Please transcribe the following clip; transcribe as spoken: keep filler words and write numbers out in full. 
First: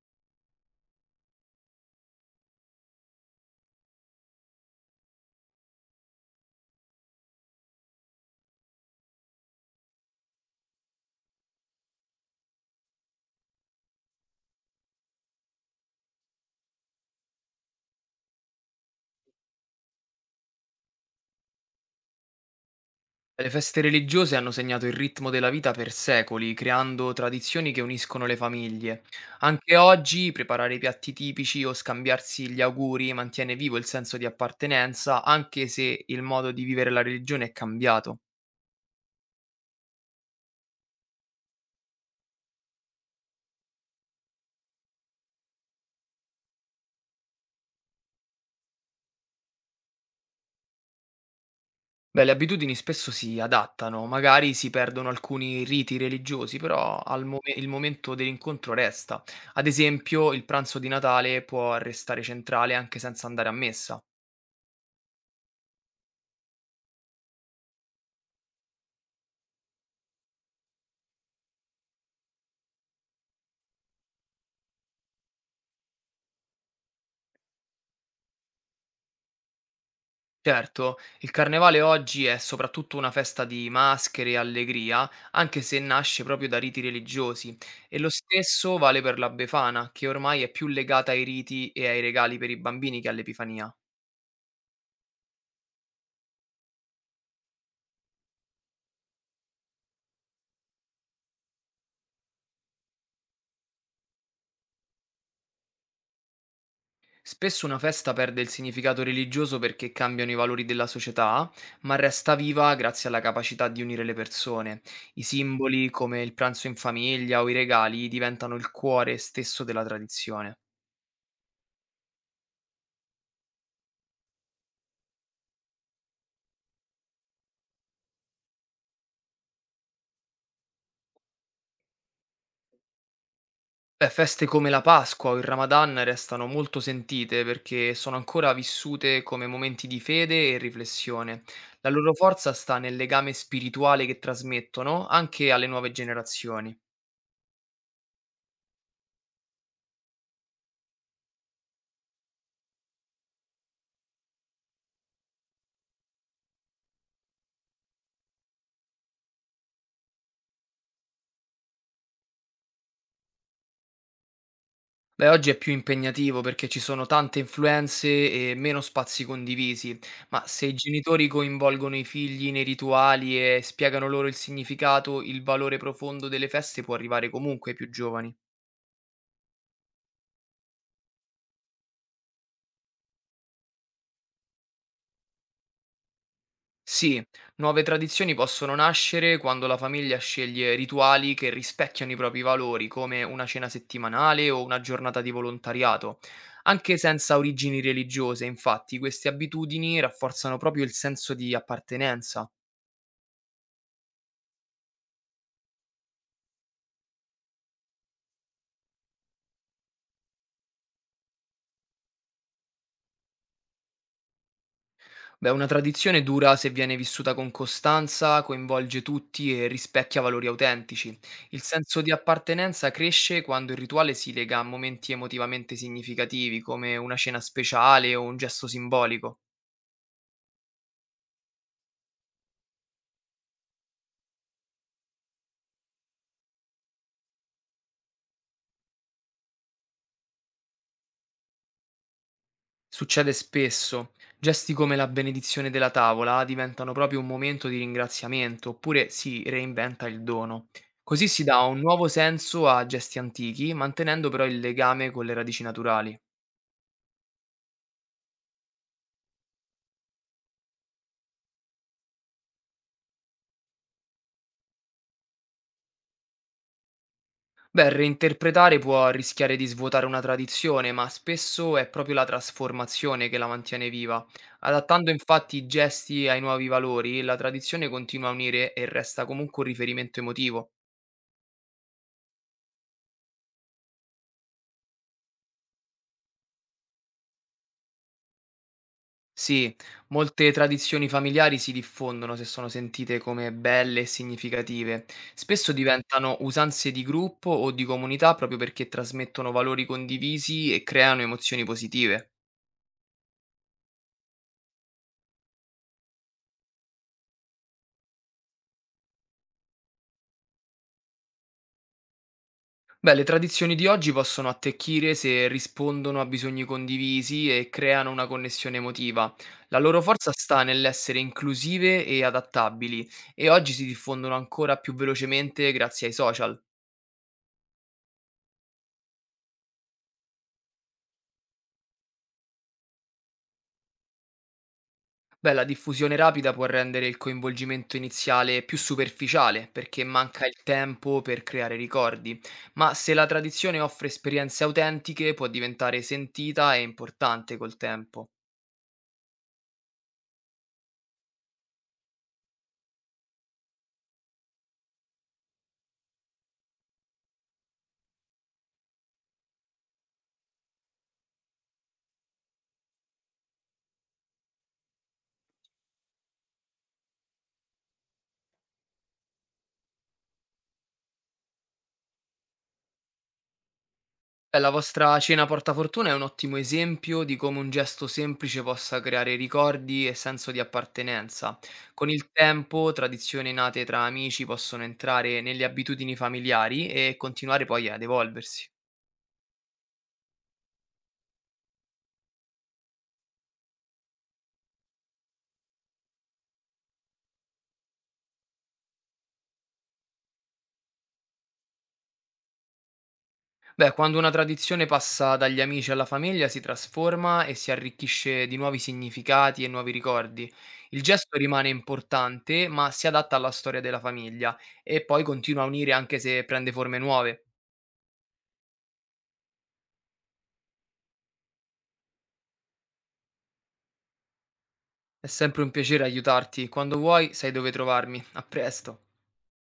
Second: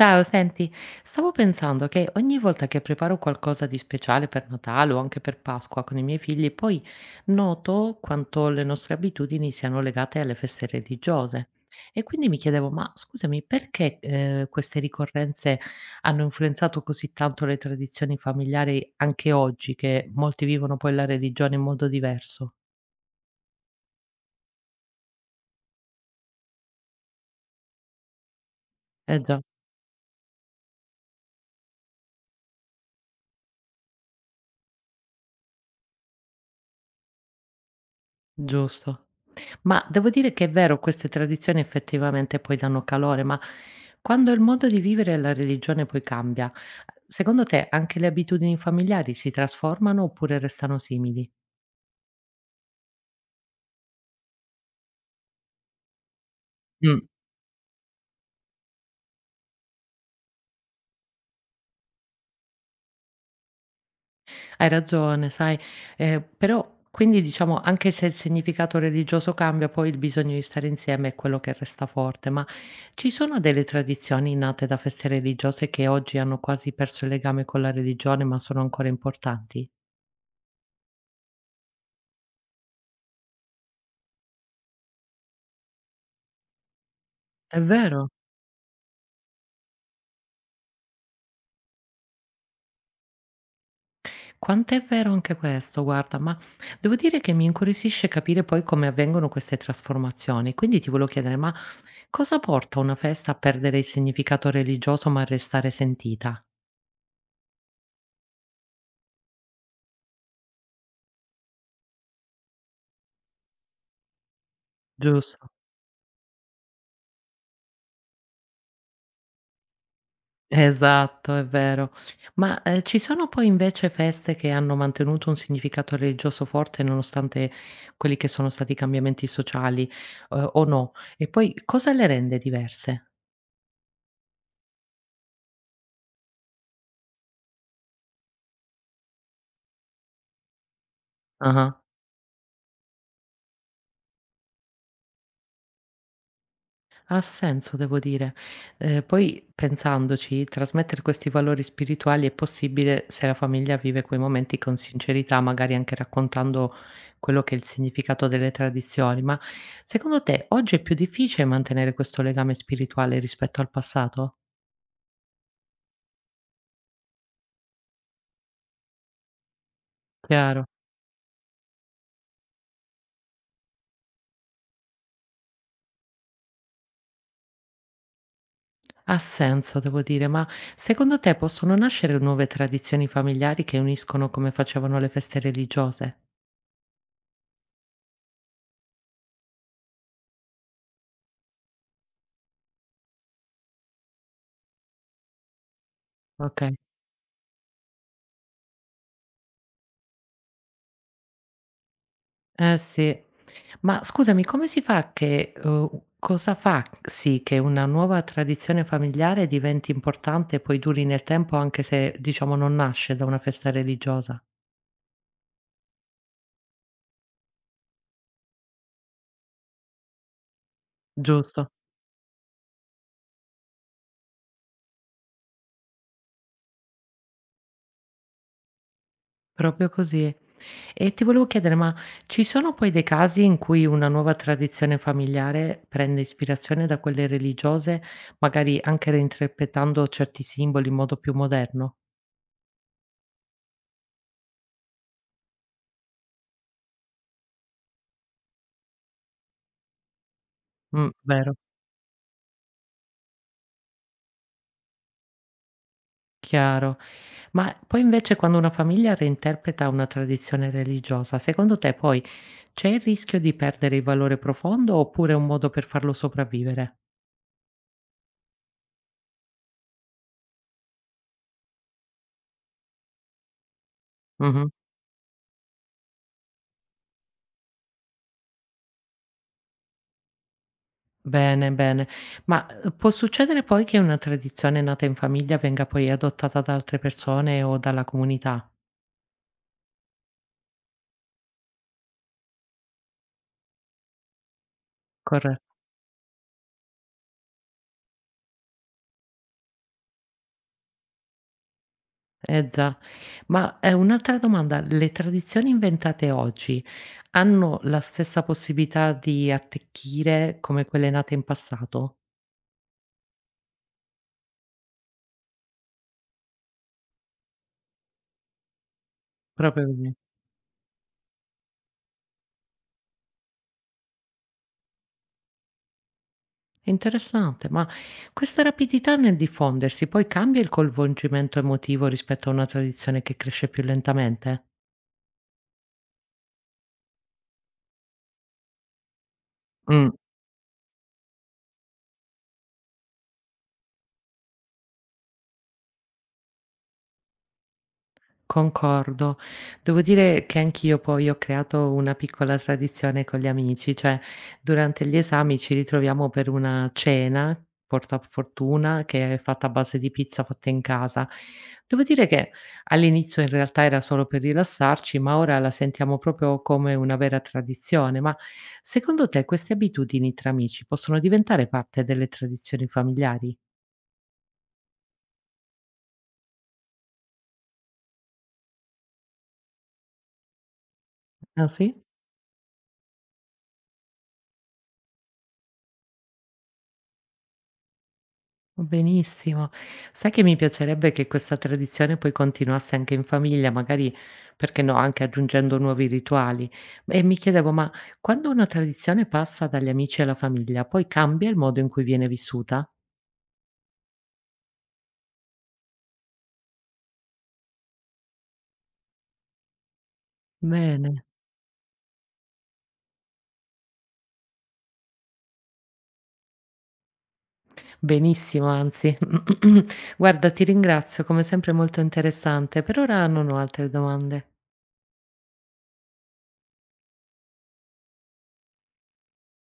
Ciao, senti, stavo pensando che ogni volta che preparo qualcosa di speciale per Natale o anche per Pasqua con i miei figli, poi noto quanto le nostre abitudini siano legate alle feste religiose. E quindi mi chiedevo, ma scusami, perché eh, queste ricorrenze hanno influenzato così tanto le tradizioni familiari anche oggi, che molti vivono poi la religione in modo diverso? Le feste religiose hanno segnato il ritmo della vita per secoli, creando tradizioni che uniscono le famiglie. Eh già, Anche oggi preparare i piatti tipici o scambiarsi gli auguri mantiene vivo il senso di appartenenza, anche se il modo di vivere la religione è cambiato. giusto. Ma devo dire che è vero, queste tradizioni effettivamente poi danno calore, ma quando il modo di vivere e la religione poi cambia, secondo te anche le abitudini familiari si trasformano oppure restano simili? Beh, le abitudini spesso si adattano, magari si perdono alcuni riti religiosi, però Mh, al mome- il momento dell'incontro resta. Ad esempio, il pranzo di Natale può restare centrale anche senza andare a messa. hai ragione, sai, ehm, però quindi diciamo anche se il significato religioso cambia, poi il bisogno di stare insieme è quello che resta forte, ma ci sono delle tradizioni nate da feste religiose che oggi hanno quasi perso il legame con la religione, ma sono ancora importanti? Certo, il carnevale oggi è soprattutto una festa di maschere e allegria, anche se nasce proprio da riti religiosi, È e vero. lo stesso vale per la Befana, che ormai è più legata ai riti e ai regali per i bambini che all'Epifania. Quant'è vero anche questo, guarda, ma devo dire che mi incuriosisce capire poi come avvengono queste trasformazioni. Quindi ti volevo chiedere, ma cosa porta una festa a perdere il significato religioso ma a restare sentita? Spesso una festa perde il significato religioso perché cambiano i valori della società, ma resta viva grazie alla capacità di unire le persone. I Giusto. simboli, come il pranzo in famiglia o i regali, diventano il cuore stesso della tradizione. Esatto, è vero. Ma eh, ci sono poi invece feste che hanno mantenuto un significato religioso forte nonostante quelli che sono stati i cambiamenti sociali, eh, o no? E poi cosa le rende diverse? Beh, feste come la Pasqua o il Ramadan restano molto sentite perché sono ancora vissute come momenti di fede e riflessione. Ah. La loro forza sta nel legame spirituale che trasmettono anche alle nuove generazioni. Ha senso devo dire. Ehm, poi pensandoci, trasmettere questi valori spirituali è possibile se la famiglia vive quei momenti con sincerità, magari anche raccontando quello che è il significato delle tradizioni. Ma secondo te oggi è più difficile mantenere questo legame spirituale rispetto al passato? Beh, oggi è più impegnativo perché ci sono tante influenze e meno spazi condivisi, ma Chiaro. se i genitori coinvolgono i figli nei rituali e spiegano loro il significato, il valore profondo delle feste può arrivare comunque ai più giovani. Ha senso devo dire, ma secondo te possono nascere nuove tradizioni familiari che uniscono come facevano le feste religiose? Sì, nuove tradizioni possono nascere quando la famiglia sceglie rituali che rispecchiano i propri valori, come una cena settimanale o una giornata di volontariato. Okay. Anche senza origini religiose, infatti, queste abitudini rafforzano proprio il senso di appartenenza. Eh sì. Ma scusami, come si fa che uhm, cosa fa sì che una nuova tradizione familiare diventi importante e poi duri nel tempo anche se, diciamo, non nasce da una festa religiosa? Beh, una tradizione dura se viene vissuta con costanza, coinvolge tutti e rispecchia valori autentici. Il Giusto, senso di appartenenza cresce quando il rituale si lega a momenti emotivamente significativi, come una cena speciale o un gesto simbolico. proprio così. E ti volevo chiedere, ma ci sono poi dei casi in cui una nuova tradizione familiare prende ispirazione da quelle religiose, magari anche reinterpretando certi simboli in modo più moderno? Succede spesso. Gesti come la benedizione della tavola diventano proprio un momento di ringraziamento, oppure si reinventa il dono. Mh, Così si vero. dà un nuovo senso a gesti antichi, mantenendo però il legame con le radici naturali. Chiaro. Ma poi invece quando una famiglia reinterpreta una tradizione religiosa, secondo te poi c'è il rischio di perdere il valore profondo oppure è un modo per farlo sopravvivere? Beh, reinterpretare può rischiare di svuotare una tradizione, ma spesso è proprio la trasformazione che la mantiene viva. Mh-mh. Adattando infatti i gesti ai nuovi valori, la tradizione continua a unire e resta comunque un riferimento emotivo. Bene, bene. Ma, uhm, può succedere poi che una tradizione nata in famiglia venga poi adottata da altre persone o dalla comunità? Sì, molte tradizioni familiari si diffondono se sono sentite come belle e significative. Corre Spesso diventano usanze di gruppo o di comunità proprio perché trasmettono valori condivisi e creano emozioni positive. eh già. Ma, ehm, un'altra domanda: le tradizioni inventate oggi hanno la stessa possibilità di attecchire come quelle nate in passato? Beh, le tradizioni di oggi possono attecchire se rispondono a bisogni condivisi e creano una connessione emotiva. La Proprio loro così. forza sta nell'essere inclusive e adattabili, e oggi si diffondono ancora più velocemente grazie ai social. È interessante, ma questa rapidità nel diffondersi poi cambia il coinvolgimento emotivo rispetto a una tradizione che cresce più lentamente? Beh, la diffusione rapida può rendere il coinvolgimento iniziale più superficiale, perché Mh. manca il tempo per creare ricordi, ma se la tradizione offre esperienze autentiche può diventare sentita e importante col tempo. Concordo. Devo dire che anch'io poi ho creato una piccola tradizione con gli amici, cioè durante gli esami ci ritroviamo per una cena, porta fortuna, che è fatta a base di pizza fatta in casa. Devo dire che all'inizio in realtà era solo per rilassarci, ma ora la sentiamo proprio come una vera tradizione. Ma secondo te queste abitudini tra amici possono diventare parte delle tradizioni familiari? Beh, la vostra cena portafortuna è un ottimo esempio di come un gesto semplice possa creare ricordi e senso di appartenenza. Ah sì? Con il tempo, tradizioni nate tra amici possono entrare nelle abitudini familiari e continuare poi ad evolversi. Benissimo. Sai che mi piacerebbe che questa tradizione poi continuasse anche in famiglia, magari, perché no, anche aggiungendo nuovi rituali. E mi chiedevo, ma quando una tradizione passa dagli amici alla famiglia, poi cambia il modo in cui viene vissuta? Beh, quando una tradizione passa dagli amici alla famiglia si trasforma e si arricchisce di nuovi significati e nuovi ricordi. Il Bene, gesto rimane importante, ma si adatta alla storia della famiglia e poi continua a unire anche se prende forme nuove. benissimo, anzi. Guarda, ti ringrazio, come sempre molto interessante. Per ora non ho altre domande. È sempre un piacere aiutarti. Quando vuoi, sai dove trovarmi. A presto.